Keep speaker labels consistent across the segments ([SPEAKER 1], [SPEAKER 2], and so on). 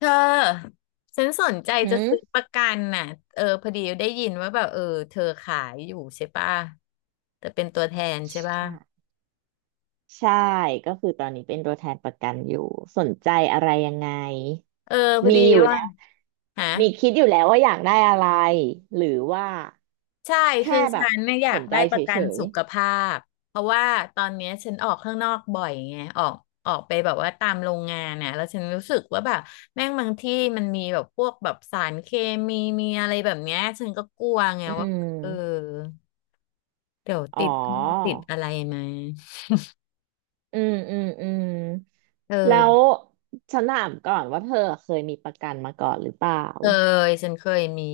[SPEAKER 1] เธอฉันสนใจ
[SPEAKER 2] หื
[SPEAKER 1] จะซื้อ
[SPEAKER 2] ม
[SPEAKER 1] ประกันน่ะพอดีได้ยินว่าแบบเธอขายอยู่ใช่ป่ะแต่เป็นตัวแทนใช่ป่ะ
[SPEAKER 2] ใช่ใช่ก็คือตอนนี้เป็นตัวแทนประกันอยู่สนใจอะไรยังไง
[SPEAKER 1] เออพอ
[SPEAKER 2] มี
[SPEAKER 1] ดี
[SPEAKER 2] อยู่
[SPEAKER 1] ว่า
[SPEAKER 2] แล้ว
[SPEAKER 1] ฮะ
[SPEAKER 2] มีคิดอยู่แล้วว่าอยากได้อะไร หรือว่า
[SPEAKER 1] ใช่
[SPEAKER 2] แค่
[SPEAKER 1] คือ
[SPEAKER 2] แบ
[SPEAKER 1] ฉั
[SPEAKER 2] บ
[SPEAKER 1] นเนี่ยอยา
[SPEAKER 2] ส
[SPEAKER 1] ก
[SPEAKER 2] นใจ
[SPEAKER 1] ได้ประกั
[SPEAKER 2] เฉ
[SPEAKER 1] น
[SPEAKER 2] ย
[SPEAKER 1] สุขภาพเพราะว่าตอนเนี้ยฉันออกข้างนอกบ่อยไงออกไปแบบว่าตามโรงงานน่ะแล้วฉันรู้สึกว่าแบบแม่งบางที่มันมีแบบพวกแบบสารเคมีมีอะไรแบบเนี้ยฉันก็กลัวไง
[SPEAKER 2] ๆอื
[SPEAKER 1] ว่า
[SPEAKER 2] ม
[SPEAKER 1] เออเดี๋ยว
[SPEAKER 2] อ๋อ
[SPEAKER 1] ติดอะไรมา
[SPEAKER 2] อืม
[SPEAKER 1] เอ
[SPEAKER 2] แล้ว
[SPEAKER 1] อ
[SPEAKER 2] ฉันถามก่อนว่าเธอเคยมีประกันมาก่อนหรือเปล่า
[SPEAKER 1] เคยฉันเคยมี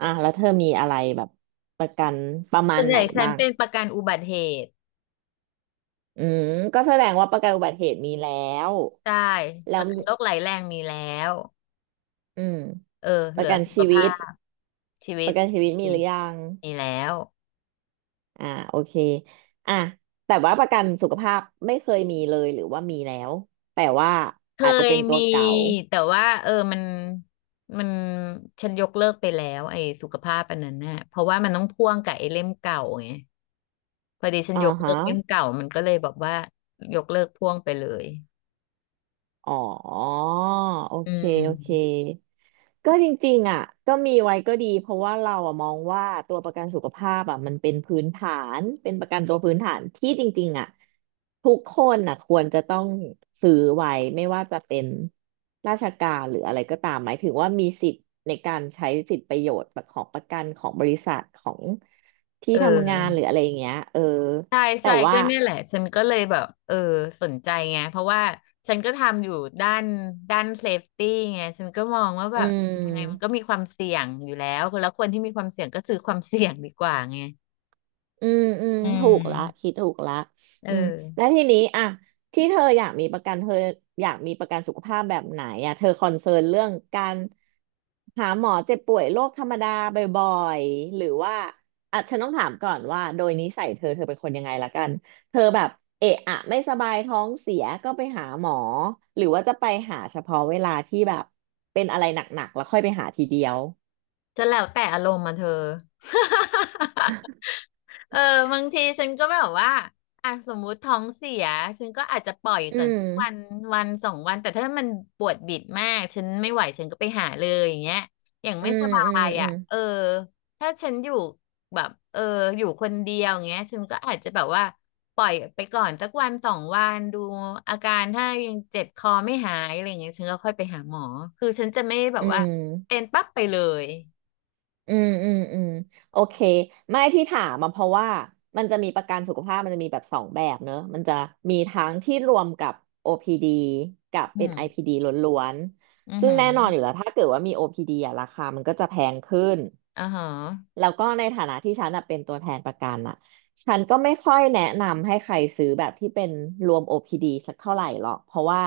[SPEAKER 2] อ่ะแล้วเธอมีอะไรแบบประกันประมา
[SPEAKER 1] ส่
[SPEAKER 2] ณ
[SPEAKER 1] วนให
[SPEAKER 2] ไหน
[SPEAKER 1] ญ่ฉัน
[SPEAKER 2] บ้าง
[SPEAKER 1] เป็นประกันอุบัติเหตุ
[SPEAKER 2] อืมก็แสดงว่าประกันอุบัติเหตุมีแล้ว
[SPEAKER 1] ใช่
[SPEAKER 2] แล้
[SPEAKER 1] ป
[SPEAKER 2] ว
[SPEAKER 1] ระกันโรคไหลแรงมีแล้ว
[SPEAKER 2] อืม
[SPEAKER 1] เออ
[SPEAKER 2] ป
[SPEAKER 1] เหลื
[SPEAKER 2] ระ
[SPEAKER 1] อ
[SPEAKER 2] กัน
[SPEAKER 1] สุข
[SPEAKER 2] ชีวิ
[SPEAKER 1] ภา
[SPEAKER 2] ต
[SPEAKER 1] พชีวิ
[SPEAKER 2] ป
[SPEAKER 1] ต
[SPEAKER 2] ระกันชีวิตมี
[SPEAKER 1] มี
[SPEAKER 2] หรือยัง
[SPEAKER 1] มีแล้ว
[SPEAKER 2] อ่าโอเคอ่ะแต่ว่าประกันสุขภาพไม่เคยมีเลยหรือว่ามีแล้วแต่ว่า
[SPEAKER 1] เค
[SPEAKER 2] อาจจะ
[SPEAKER 1] ย
[SPEAKER 2] เป็นตั
[SPEAKER 1] มี
[SPEAKER 2] วเก่า
[SPEAKER 1] แต่ว่ามันฉันยกเลิกไปแล้วไอ้สุขภาพอันนั้นน่ะเพราะว่ามันต้องพ่วงกับไอ้เล่มเก่าไงพอดีฉัน
[SPEAKER 2] อ่า
[SPEAKER 1] ยกเลิ
[SPEAKER 2] ฮะ
[SPEAKER 1] กเล่มเก่ามันก็เลยแบบว่ายกเลิกพ่วงไปเลย
[SPEAKER 2] อ๋อโอ
[SPEAKER 1] อื
[SPEAKER 2] เคโอเค
[SPEAKER 1] ม
[SPEAKER 2] ก็จริงๆอ่ะก็มีไว้ก็ดีเพราะว่าเราอ่ะมองว่าตัวประกันสุขภาพอ่ะมันเป็นพื้นฐาน เป็นประกันตัวพื้นฐานที่จริงๆอ่ะทุกคนอ่ะควรจะต้องซื้อไว้ไม่ว่าจะเป็นราชการหรืออะไรก็ตามหมายถึงว่ามีสิทธิ์ในการใช้สิทธิประโยชน์ของประกันของบริษัทของที่
[SPEAKER 1] เอ
[SPEAKER 2] ทำงานหรือ
[SPEAKER 1] อ
[SPEAKER 2] อะไรอย่างเงี้ย
[SPEAKER 1] ใช่
[SPEAKER 2] แต่
[SPEAKER 1] ใช่
[SPEAKER 2] ว่า
[SPEAKER 1] ก็เนี่ยแหละฉันก็เลยแบบสนใจไงเพราะว่าฉันก็ทำอยู่ด้านด้านเซฟตี้ไงฉันก็มองว่าแบ
[SPEAKER 2] อื
[SPEAKER 1] บยังไงมันก็
[SPEAKER 2] ม
[SPEAKER 1] มีความเสี่ยงอยู่แล้วแล้วคนที่มีความเสี่ยงก็ซือความเสี่ยงดีกว่าไง
[SPEAKER 2] อืม
[SPEAKER 1] อื
[SPEAKER 2] ถูกละ
[SPEAKER 1] ม
[SPEAKER 2] คิดถูกละ
[SPEAKER 1] เอ
[SPEAKER 2] อืมแล้
[SPEAKER 1] อ
[SPEAKER 2] วทีนี้อ่ะที่เธออยากมีประกันเธออยากมีประกันสุขภาพแบบไหนอ่ะเธอคอนเซิร์นเรื่องการหาหมอเจ็บป่วยโรคธรรมดาบ่อยๆหรือว่าอ่ะฉันต้องถามก่อนว่าโดยนิสัยเธอเป็นคนยังไงละกันเธอแบบเอะอะไม่สบายท้องเสียก็ไปหาหมอหรือว่าจะไปหาเฉพาะเวลาที่แบบเป็นอะไรหนักๆแล้วค่อยไปหาทีเดียว
[SPEAKER 1] ก็แล้วแต่อารมณ์มาเธอ เออบางทีฉันก็แบบว่าอ่ะสมมุติท้องเสียฉันก็อาจจะปล่อย
[SPEAKER 2] อื
[SPEAKER 1] ก่อนสักวัน
[SPEAKER 2] ม
[SPEAKER 1] วันสองวันแต่ถ้ามันปวดบิดมากฉันไม่ไหวฉันก็ไปหาเลยอย่างเงี้ยอย่าง
[SPEAKER 2] อื
[SPEAKER 1] ไม่ส
[SPEAKER 2] ม
[SPEAKER 1] บา
[SPEAKER 2] อืม
[SPEAKER 1] ย
[SPEAKER 2] อื
[SPEAKER 1] อ่ะ
[SPEAKER 2] ม
[SPEAKER 1] เออถ้าฉันอยู่แบบอยู่คนเดียวอย่างเงี้ยฉันก็อาจจะแบบว่าปล่อยไปก่อนสักวันสองวันดูอาการถ้ายังเจ็บคอไม่หายอะไรอย่างเงี้ยฉันก็ค่อยไปหาหมอคือฉันจะไม่แบ
[SPEAKER 2] อื
[SPEAKER 1] บว่าเป็
[SPEAKER 2] ม
[SPEAKER 1] นปั๊บไปเลย
[SPEAKER 2] อืมโอเคไม่ที่ถามมาเพราะว่ามันจะมีประกันสุขภาพมันจะมีแบบสองแบบเนอะมันจะมีทั้งที่รวมกับ OPD กับ
[SPEAKER 1] อื
[SPEAKER 2] เป็น
[SPEAKER 1] ม
[SPEAKER 2] IPD ล้วน
[SPEAKER 1] อือ
[SPEAKER 2] ๆซึ่ง
[SPEAKER 1] หือ
[SPEAKER 2] แน่นอนอยู่แล้วถ้าเกิดว่ามี OPD อพีดีอะราคามันก็จะแพงขึ้น
[SPEAKER 1] อ่าฮะ
[SPEAKER 2] แล้วก็ในฐานะที่ฉันอะเป็นตัวแทนประกันอะฉันก็ไม่ค่อยแนะนำให้ใครซื้อแบบที่เป็นรวม OPD สักเท่าไหร่หรอกเพราะว่า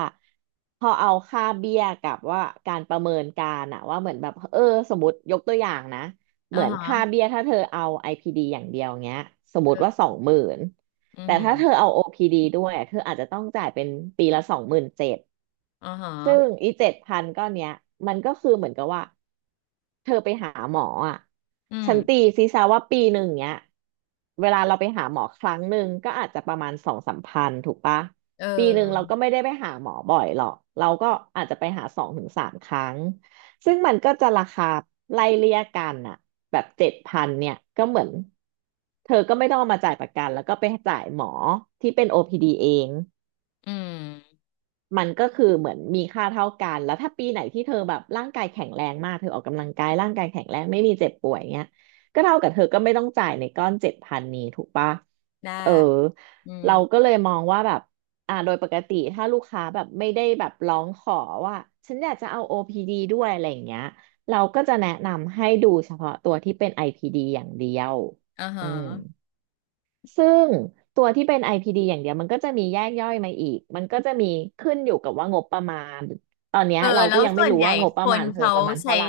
[SPEAKER 2] พอเอาค่าเบี้ยกับว่าการประเมินการอะว่าเหมือนแบบสมมติยกตัวอย่างนะเห
[SPEAKER 1] อ่า
[SPEAKER 2] มือน
[SPEAKER 1] ฮะ
[SPEAKER 2] ค่าเบี้ยถ้าเธอเอา IPD อพีดีอย่างเดียวเงี้ยสมมติ
[SPEAKER 1] เออ
[SPEAKER 2] ว่าสองหมื่น
[SPEAKER 1] อือ
[SPEAKER 2] แต่
[SPEAKER 1] หือ
[SPEAKER 2] ถ้าเธอเอา OPD ดด้วยอะเธออาจจะต้องจ่ายเป็นปีละสองหมื่นเจ็ด
[SPEAKER 1] อ๋อฮะ
[SPEAKER 2] ซึ่งอีเจ็ดพันก้อนเนี้ยมันก็คือเหมือนกับว่า เธอไปหาหมออ่ะ
[SPEAKER 1] อืม
[SPEAKER 2] ฉันตีซีซาว่าปีหนึ่งเนี้ยเวลาเราไปหาหมอครั้งหนึ่งก็อาจจะประมาณสองสามพันถูกปะ
[SPEAKER 1] เอ
[SPEAKER 2] ปีหนึ่งเรา
[SPEAKER 1] อ
[SPEAKER 2] ก็ไม่ได้ไปหาหมอบ่อยหรอกเราก็อาจจะไปหาสองถึงสามครั้งซึ่งมันก็จะราคาไล่เลี่ยกันอ่ะแบบเจ็ดพันเนี่ยก็เหมือนเธอก็ไม่ต้องเอามาจ่ายประกันแล้วก็ไปจ่ายหมอที่เป็น OPD เอง
[SPEAKER 1] อืม
[SPEAKER 2] มันก็คือเหมือนมีค่าเท่ากันแล้วถ้าปีไหนที่เธอแบบร่างกายแข็งแรงมากเธอออกกำลังกายร่างกายแข็งแรงไม่มีเจ็บป่วยเงี้ยก็เท่ากับเธอก็ไม่ต้องจ่ายในก้อนเจ็ดพันนี้ถูกปะ
[SPEAKER 1] ได้
[SPEAKER 2] เออ
[SPEAKER 1] อืม
[SPEAKER 2] เราก็เลยมองว่าแบบอ่าโดยปกติถ้าลูกค้าแบบไม่ได้แบบร้องขอว่าฉันอยากจะเอา OPD ดด้วยอะไรอย่างเงี้ยเราก็จะแนะนำให้ดูเฉพาะตัวที่เป็น IPD อพีดีอย่างเดียว
[SPEAKER 1] อ่า
[SPEAKER 2] อื
[SPEAKER 1] ฮะ
[SPEAKER 2] ม ซึ่งตัวที่เป็น IPD อพีดีอย่างเดียวมันก็จะมีแยกย่อยมาอีก มันก็จะมีขึ้นอยู่กับว่างบประมาณตอนเนี้ย
[SPEAKER 1] เออ
[SPEAKER 2] เรา
[SPEAKER 1] แล้
[SPEAKER 2] ก็
[SPEAKER 1] ว
[SPEAKER 2] ยังไม่
[SPEAKER 1] ส่วน
[SPEAKER 2] รู้
[SPEAKER 1] ใหญ่
[SPEAKER 2] ว่างบป
[SPEAKER 1] ค
[SPEAKER 2] ระมา
[SPEAKER 1] น
[SPEAKER 2] ณเธอ
[SPEAKER 1] เขา
[SPEAKER 2] ประมาณ
[SPEAKER 1] ใช้
[SPEAKER 2] เท่าไหร่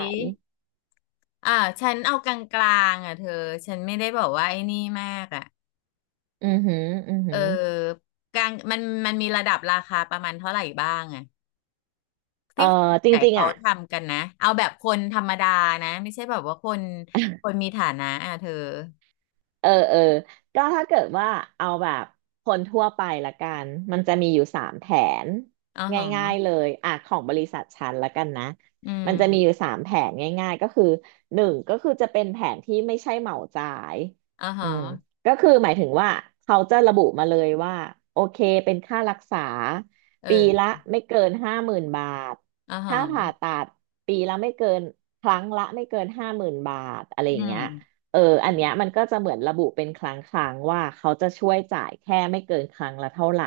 [SPEAKER 1] อ่าฉันเอากลางๆอ่ะเธอฉันไม่ได้บอกว่าไอ้นี่มากอ่ะ
[SPEAKER 2] อือหืออือ
[SPEAKER 1] เอ
[SPEAKER 2] หื
[SPEAKER 1] อ
[SPEAKER 2] อ
[SPEAKER 1] กลางมันมีระดับราคาประมาณเท่าไหร่บ้างอ่ะ
[SPEAKER 2] เอ่อ
[SPEAKER 1] ที่คนส่ว
[SPEAKER 2] จ
[SPEAKER 1] นใหญ่
[SPEAKER 2] ริงๆ
[SPEAKER 1] เขา
[SPEAKER 2] อ่ะ
[SPEAKER 1] ทำกันนะเอาแบบคนธรรมดานะไม่ใช่แบบว่าคนมีฐานะอ่ะเธอ
[SPEAKER 2] เออก็ถ้าเกิดว่าเอาแบบคนทั่วไปละกัน มันจะมีอยู่สามแผน
[SPEAKER 1] อ่า
[SPEAKER 2] ง่า
[SPEAKER 1] ฮะ
[SPEAKER 2] ยๆเลยอ่ะของบริษัทฉันละกันนะ
[SPEAKER 1] อื
[SPEAKER 2] มันจะมีอ
[SPEAKER 1] ม
[SPEAKER 2] ยู่สามแผนง่ายๆก็คือหนึ่งก็คือจะเป็นแผนที่ไม่ใช่เหมาจ่าย
[SPEAKER 1] อ่า
[SPEAKER 2] อื
[SPEAKER 1] ฮะ
[SPEAKER 2] มก็คือหมายถึงว่าเขาจะระบุมาเลยว่าโอเคเป็นค่ารักษา
[SPEAKER 1] เอ
[SPEAKER 2] ปีละ
[SPEAKER 1] อ
[SPEAKER 2] ไม่เกินห้าหมื่นบาท
[SPEAKER 1] อ่าฮ
[SPEAKER 2] ค่าผ่า
[SPEAKER 1] ะ
[SPEAKER 2] ตัดปีละไม่เกินครั้งละไม่เกินห้าหมื่นบาทอะไรอ
[SPEAKER 1] อื
[SPEAKER 2] ย่าง
[SPEAKER 1] ม
[SPEAKER 2] เงี้ย เอออันเนี้ยมันก็จะเหมือนระบุเป็นครั้งว่าเขาจะช่วยจ่ายแค่ไม่เกินครั้งละเท่าไหร่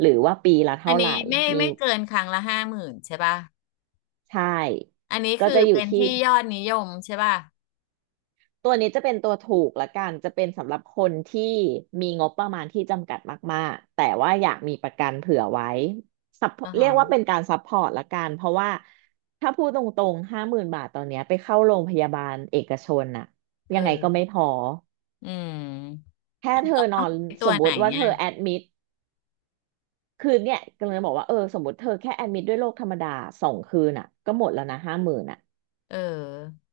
[SPEAKER 2] หรือว่าปีละ
[SPEAKER 1] อั
[SPEAKER 2] เท่า
[SPEAKER 1] น
[SPEAKER 2] ไหร่
[SPEAKER 1] นี้ไม่
[SPEAKER 2] มี
[SPEAKER 1] ไม่เกินครั้งละ50,000ใช่ป่ะ
[SPEAKER 2] ใช่
[SPEAKER 1] อันนี้
[SPEAKER 2] ก็
[SPEAKER 1] คือ
[SPEAKER 2] จะอยู่
[SPEAKER 1] เป็น
[SPEAKER 2] ที่
[SPEAKER 1] ที่ยอดนิยมใช่ป่ะ
[SPEAKER 2] ตัวนี้จะเป็นตัวถูกละกันจะเป็นสำหรับคนที่มีงบประมาณที่จำกัดมากๆแต่ว่าอยากมีประกันเผื่อไว้
[SPEAKER 1] อ๋อ
[SPEAKER 2] support- เรี
[SPEAKER 1] ฮะ
[SPEAKER 2] ยกว่าเป็นการซัพพอร์ตละกันเพราะว่าถ้าพูดตรงๆห้าหมื่นบาทตอนเนี้ยไปเข้าโรงพยาบาลเอกชนน่ะ
[SPEAKER 1] เ
[SPEAKER 2] ยังไงก็ไม่
[SPEAKER 1] ออ
[SPEAKER 2] พอ
[SPEAKER 1] อืม
[SPEAKER 2] แค่เธอนอนส
[SPEAKER 1] ตัว
[SPEAKER 2] มม
[SPEAKER 1] ไหน
[SPEAKER 2] ติว่าเธ
[SPEAKER 1] เนี่ย
[SPEAKER 2] อแอดมิด คือเนี่ยกำลังจะบอกว่าเออสมมติเธอแค่แอดมิดด้วยโรคธรรมดาสองคืนอ่ะก็หมดแล้วนะห้าหมื่นอ่ะ
[SPEAKER 1] เออ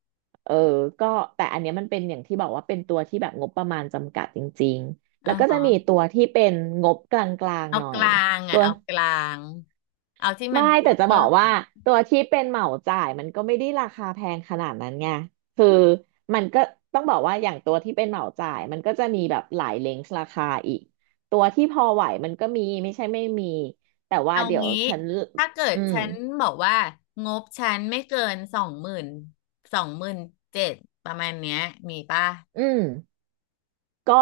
[SPEAKER 2] เออก็แต่อันเนี้ยมันเป็นอย่างที่บอกว่าเป็นตัวที่แบบงบประมาณจำกัดจริงๆ
[SPEAKER 1] อ๋
[SPEAKER 2] แล้
[SPEAKER 1] อ
[SPEAKER 2] วก็จะ
[SPEAKER 1] ฮะ
[SPEAKER 2] มีตัวที่เป็นงบกลาง
[SPEAKER 1] เอา
[SPEAKER 2] ๆหน่อ
[SPEAKER 1] ก
[SPEAKER 2] ย
[SPEAKER 1] ลาง
[SPEAKER 2] ตั
[SPEAKER 1] อ่ะ
[SPEAKER 2] ว
[SPEAKER 1] เอากลางเอาที่มัน
[SPEAKER 2] ไม่แต่จะบอ
[SPEAKER 1] cover
[SPEAKER 2] กว่าตัวที่เป็นเหมาจ่ายมันก็ไม่ได้ราคาแพงขนาดนั้นไงคือมันก็ต้องบอกว่าอย่างตัวที่เป็นเหมาจ่ายมันก็จะมีแบบหลายเลนส์ราคาอีกตัวที่พอไหวมันก็มีไม่ใช่ไม่มีแต่ว่า
[SPEAKER 1] เอา
[SPEAKER 2] เดี๋ยว
[SPEAKER 1] งี้
[SPEAKER 2] ฉัน
[SPEAKER 1] ถ้าเกิด
[SPEAKER 2] อืม
[SPEAKER 1] ฉันบอกว่างบฉันไม่เกินสองหมื่น27,000ประมาณเนี้ยมีป่ะ
[SPEAKER 2] อืมก็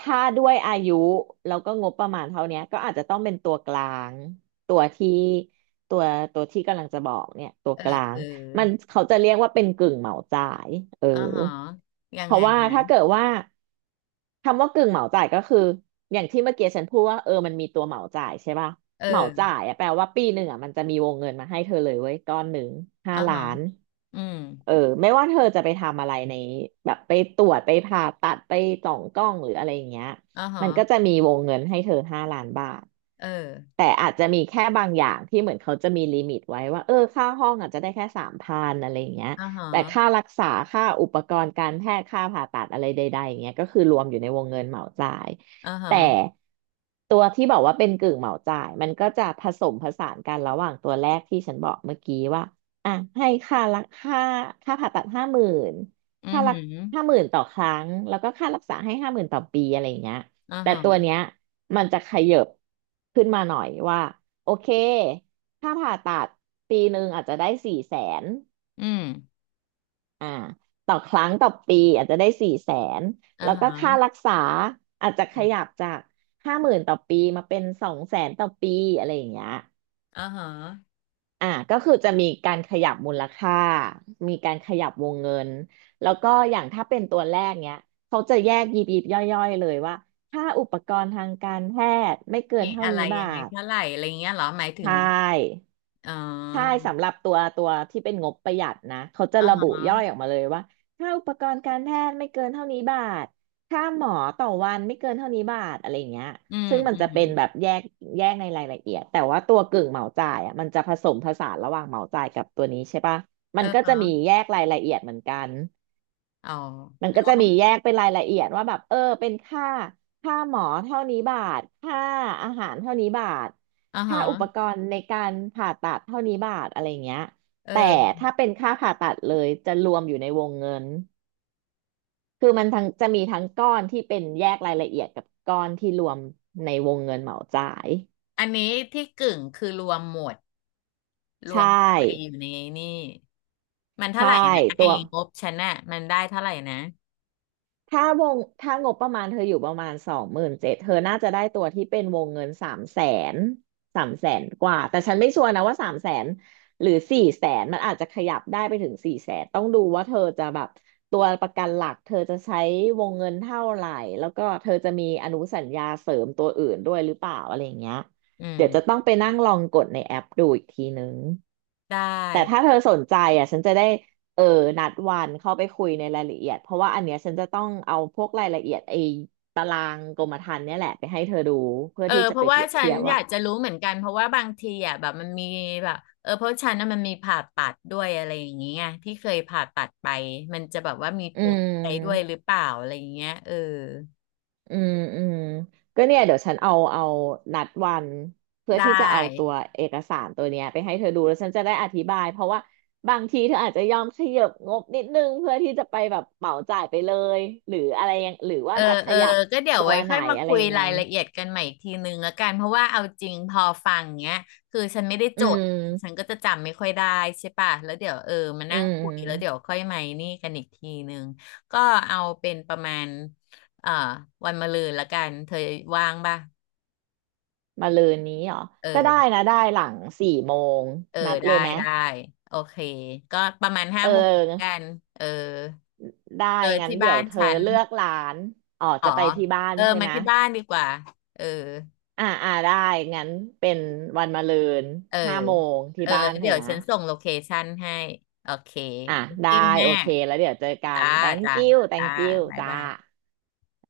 [SPEAKER 2] ถ้าด้วยอายุแล้วก็งบประมาณเท่าเนี้ยก็อาจจะต้องเป็นตัวกลางตัวที่ตัวตัวที่กำลังจะบอกเนี่ยตัว
[SPEAKER 1] เออ
[SPEAKER 2] กลา
[SPEAKER 1] เอ
[SPEAKER 2] ง
[SPEAKER 1] อ
[SPEAKER 2] มันเขาจะเรียกว่าเป็นกึ่งเหมาจ่ายเออ
[SPEAKER 1] อ๋อฮะยั
[SPEAKER 2] เพ
[SPEAKER 1] งไง
[SPEAKER 2] ราะว่าถ้าเกิ
[SPEAKER 1] นะ
[SPEAKER 2] ดว่าคำว่ากึ่งเหมาจ่ายก็คืออย่างที่เมื่อกี้ฉันพูดว่าเออมันมีตัวเหมาจ่ายใช่ป่ะ
[SPEAKER 1] เอ
[SPEAKER 2] เหมาจ่า
[SPEAKER 1] อ
[SPEAKER 2] ยอะแปลว่าปีหนึ่งอะมันจะมีวงเงินมาให้เธอเลยเว้ยก้อนหนึ่ง
[SPEAKER 1] อ๋
[SPEAKER 2] ห้า
[SPEAKER 1] อ
[SPEAKER 2] ล้า
[SPEAKER 1] ฮะ
[SPEAKER 2] น
[SPEAKER 1] อืม
[SPEAKER 2] เออไม่ว่าเธอจะไปทำอะไรในแบบไปตรวจไปผ่าตัดไปจ่องกล้องหรืออะไรอย่างเงี้ย
[SPEAKER 1] อ๋อฮะ
[SPEAKER 2] มันก็จะมีวงเงินให้เธอห้าล้านบาท
[SPEAKER 1] เออ
[SPEAKER 2] แต่อาจจะมีแค่บางอย่างที่เหมือนเขาจะมีลิมิตไว้ว่าเออค่าห้องอาจจะได้แค่สามพันอะไรอย่างเงี้ย
[SPEAKER 1] อ่าฮะ
[SPEAKER 2] แต่ค่ารักษาค่าอุปกรณ์การแพทย์ค่าผ่าตัดอะไรใดๆอย่างเงี้ยก็คือรวมอยู่ในวงเงินเหมาจ่าย
[SPEAKER 1] อ่าฮะ
[SPEAKER 2] แต่ตัวที่บอกว่าเป็นกึ่งเหมาจ่ายมันก็จะผสมผสานกันระหว่างตัวแรกที่ฉันบอกเมื่อกี้ว่า อ่ะให้ค่าผ่าตัดห้าหมื่น
[SPEAKER 1] อือ
[SPEAKER 2] ค่ารั
[SPEAKER 1] หื
[SPEAKER 2] ก
[SPEAKER 1] อ
[SPEAKER 2] ห้าหมื่นต่อครั้งแล้วก็ค่ารักษาให้ห้าหมื่นต่อปีอะไรอย่างเงี้ย
[SPEAKER 1] อ่า
[SPEAKER 2] แต่
[SPEAKER 1] ฮะ
[SPEAKER 2] ตัวเนี้ยมันจะขยับขึ้นมาหน่อยว่าโอเคค่าผ่าตัดปีหนึ่งอาจจะได้สี่แสน
[SPEAKER 1] อืม
[SPEAKER 2] อ่าต่อครั้งต่อปีอาจจะได้สี่แสน
[SPEAKER 1] อ่า
[SPEAKER 2] แล้วก็ค่า
[SPEAKER 1] ฮะ
[SPEAKER 2] รักษาอาจจะขยับจากห้าหมื่นต่อปีมาเป็นสองแสนต่อปีอะไรอย่างเงี้ย
[SPEAKER 1] อ่าฮะ
[SPEAKER 2] อ่ะก็คือจะมีการขยับมูลค่ามีการขยับวงเงินแล้วก็อย่างถ้าเป็นตัวแรกเนี้ยเขาจะแยกยิบยิบย่อยๆเลยว่าค่าอุปกรณ์ทางการแพทย์ไม่เกิน
[SPEAKER 1] มี
[SPEAKER 2] เท่า
[SPEAKER 1] อะไร
[SPEAKER 2] นี้บา
[SPEAKER 1] ยังไง
[SPEAKER 2] ท
[SPEAKER 1] เท่าไหร่อะไรเงี้ยเหรอหมายถึ
[SPEAKER 2] ใช
[SPEAKER 1] ง
[SPEAKER 2] ่
[SPEAKER 1] อ๋
[SPEAKER 2] ใช่
[SPEAKER 1] อ
[SPEAKER 2] สำหรับตัวที่เป็นงบประหยัดนะเขาจะ
[SPEAKER 1] อ่า
[SPEAKER 2] ระบุ
[SPEAKER 1] ฮะ
[SPEAKER 2] ย่อยออกมาเลยว่าค่าอุปกรณ์การแพทย์ไม่เกินเท่านี้บาทค่าหมอต่อวันไม่เกินเท่านี้บาทอะไรเงี้ย
[SPEAKER 1] อืม
[SPEAKER 2] ซึ่งมัน
[SPEAKER 1] อื
[SPEAKER 2] จะ
[SPEAKER 1] ม
[SPEAKER 2] เป็นแบบแยกในรายละเอียดแต่ว่าตัวกึ่งเหมาจ่ายอ่ะมันจะผสมผสานระหว่างเหมาจ่ายกับตัวนี้ใช่ปะ
[SPEAKER 1] เอ
[SPEAKER 2] มั
[SPEAKER 1] อ
[SPEAKER 2] นก็
[SPEAKER 1] ฮะ
[SPEAKER 2] จะมีแยกรายละเอียดเหมือนกัน
[SPEAKER 1] อ๋
[SPEAKER 2] มัน
[SPEAKER 1] อ
[SPEAKER 2] ก็จะมีแยกเป็นรายละเอียดว่าแบบเออเป็นค่าหมอเท่านี้บาทค่าอาหารเท่านี้บาท
[SPEAKER 1] อ่า
[SPEAKER 2] ค่า
[SPEAKER 1] ฮะ
[SPEAKER 2] อุปกรณ์ในการผ่าตัดเท่านี้บาทอะไรอย่างเงี้ย
[SPEAKER 1] เอ
[SPEAKER 2] แต่
[SPEAKER 1] อ
[SPEAKER 2] ถ้าเป็นค่าผ่าตัดเลยจะรวมอยู่ในวงเงินคือมันทั้งจะมีทั้งก้อนที่เป็นแยกรายละเอียดกับก้อนที่รวมในวงเงินเหมาจ่าย
[SPEAKER 1] อันนี้ที่กึ่งคือรวมหมดร
[SPEAKER 2] ใช
[SPEAKER 1] วมเข้าไปอ
[SPEAKER 2] ่
[SPEAKER 1] ยู่ในนี่มันเท่า
[SPEAKER 2] ใช่
[SPEAKER 1] ไหร่นะ
[SPEAKER 2] ตั
[SPEAKER 1] ไอ้
[SPEAKER 2] ว
[SPEAKER 1] งบฉันน่ะมันได้เท่าไหร่นะ
[SPEAKER 2] ถ้าถ้างบประมาณเธออยู่ประมาณสองหมื่นเจ็ดเธอน่าจะได้ตัวที่เป็นวงเงินสามแสนสามแสนกว่าแต่ฉันไม่ชัวร์นะว่าสามแสนหรือสี่แสนมันอาจจะขยับได้ไปถึงสี่แสนต้องดูว่าเธอจะแบบตัวประกันหลักเธอจะใช้วงเงินเท่าไหร่แล้วก็เธอจะมีอนุสัญญาเสริมตัวอื่นด้วยหรือเปล่าอะไรอย่างเงี้ย
[SPEAKER 1] อื
[SPEAKER 2] เดี๋ยวจะ
[SPEAKER 1] ม
[SPEAKER 2] ต้องไปนั่งลองกดในแอปดูอีกทีนึง
[SPEAKER 1] ได้
[SPEAKER 2] แต่ถ้าเธอสนใจอ่ะฉันจะได้ เออนัดวันเข้าไปคุยในรายละเอียดเพราะว่าอันเนี้ยฉันจะต้องเอาพวกรายละเอียดไอ้ตารางกรมธรรม์เนี่ยแหละไปให้เธอดูเพื่อ
[SPEAKER 1] เออ
[SPEAKER 2] ที่จะ
[SPEAKER 1] เพ
[SPEAKER 2] ไป
[SPEAKER 1] ราะ
[SPEAKER 2] เป
[SPEAKER 1] ว่า
[SPEAKER 2] รียบ
[SPEAKER 1] ฉั
[SPEAKER 2] เที
[SPEAKER 1] น
[SPEAKER 2] ยบ
[SPEAKER 1] อ
[SPEAKER 2] ว่า
[SPEAKER 1] ยากจะรู้เหมือนกันเพราะว่าบางทีอ่ะแบบมันมีแบบเพราะฉันน่ะมันมีผ่าตัดด้วยอะไรอย่างเงี้ยที่เคยผ่าตัดไปมันจะแบบว่ามีผ
[SPEAKER 2] อื
[SPEAKER 1] ลอะไรด้วยห
[SPEAKER 2] ม
[SPEAKER 1] รือเปล่าอะไรอย่างเงี้ยเออ
[SPEAKER 2] อืมอืมก็เนี่ยเดี๋ยวฉันเอานัดวันเพื่อ
[SPEAKER 1] ได้
[SPEAKER 2] ที่จะเอาตัวเอกสารตัวเนี้ยไปให้เธอดูแล้วฉันจะได้อธิบายเพราะว่าบางทีเธออาจจะยอมขยับงบนิดนึงเพื่อที่จะไปแบบเหมาจ่ายไปเลยหรืออะไรยังหรือ
[SPEAKER 1] เอ
[SPEAKER 2] ว่า
[SPEAKER 1] อ
[SPEAKER 2] จะข
[SPEAKER 1] เออ
[SPEAKER 2] ยับ
[SPEAKER 1] ก็เดี๋ยว
[SPEAKER 2] ตัว
[SPEAKER 1] ไว้
[SPEAKER 2] ไหน
[SPEAKER 1] ค่อยมา
[SPEAKER 2] อะไร
[SPEAKER 1] คุย
[SPEAKER 2] ยังไง
[SPEAKER 1] รายละเอียดกันใหม่อีกทีนึงละกันเพราะว่าเอาจริงพอฟังเงี้ยคือฉันไม่ได้
[SPEAKER 2] อื
[SPEAKER 1] จดฉัน
[SPEAKER 2] ม
[SPEAKER 1] ก็จะจำไม่ค่อยได้ใช่ปะแล้วเดี๋ยวเออมา
[SPEAKER 2] อื
[SPEAKER 1] นั่งคุยแล้วเดี๋ยว
[SPEAKER 2] ม
[SPEAKER 1] ค่อยมานี่กันอีกทีนึงก็เอาเป็นประมาณเอ่อวันมะรืนละกันเธอว่างป่ะ
[SPEAKER 2] มาลืนนี้เหรอ
[SPEAKER 1] เอ
[SPEAKER 2] ก็ได้
[SPEAKER 1] อ
[SPEAKER 2] นะได้หลังสี่โมง
[SPEAKER 1] เออ
[SPEAKER 2] นัดเล
[SPEAKER 1] ได้
[SPEAKER 2] ยไหม
[SPEAKER 1] ได้โอเคก็ประมาณห้า
[SPEAKER 2] เอ
[SPEAKER 1] โมงกั
[SPEAKER 2] อ
[SPEAKER 1] นเออ
[SPEAKER 2] ได้
[SPEAKER 1] เออ
[SPEAKER 2] งั้น
[SPEAKER 1] ที่
[SPEAKER 2] เดี๋
[SPEAKER 1] บ้า
[SPEAKER 2] ยว
[SPEAKER 1] น
[SPEAKER 2] เธอ
[SPEAKER 1] ฉัน
[SPEAKER 2] เลือกร้านอ๋อ
[SPEAKER 1] อ๋อ
[SPEAKER 2] จะไปที่บ้าน
[SPEAKER 1] เออ
[SPEAKER 2] ใช่
[SPEAKER 1] มา
[SPEAKER 2] ไหม
[SPEAKER 1] ที่บ้านดีกว่าเออ
[SPEAKER 2] อ่าอ่าได้งั้นเป็นวันมะรืน
[SPEAKER 1] เออ
[SPEAKER 2] ห้าโมงที่
[SPEAKER 1] เออ
[SPEAKER 2] บ้านเธ
[SPEAKER 1] เดี๋
[SPEAKER 2] อ
[SPEAKER 1] ยว
[SPEAKER 2] นะ
[SPEAKER 1] ฉันส่งโลเคชั่นให้โอเค
[SPEAKER 2] อ่ะ
[SPEAKER 1] thank
[SPEAKER 2] ได้
[SPEAKER 1] you แม่
[SPEAKER 2] โอเคแล้วเดี๋ยวเจอกั
[SPEAKER 1] จ้า
[SPEAKER 2] น
[SPEAKER 1] จ้า
[SPEAKER 2] thank you
[SPEAKER 1] จ้า
[SPEAKER 2] thank you
[SPEAKER 1] บ๊าย
[SPEAKER 2] จ้า
[SPEAKER 1] บาย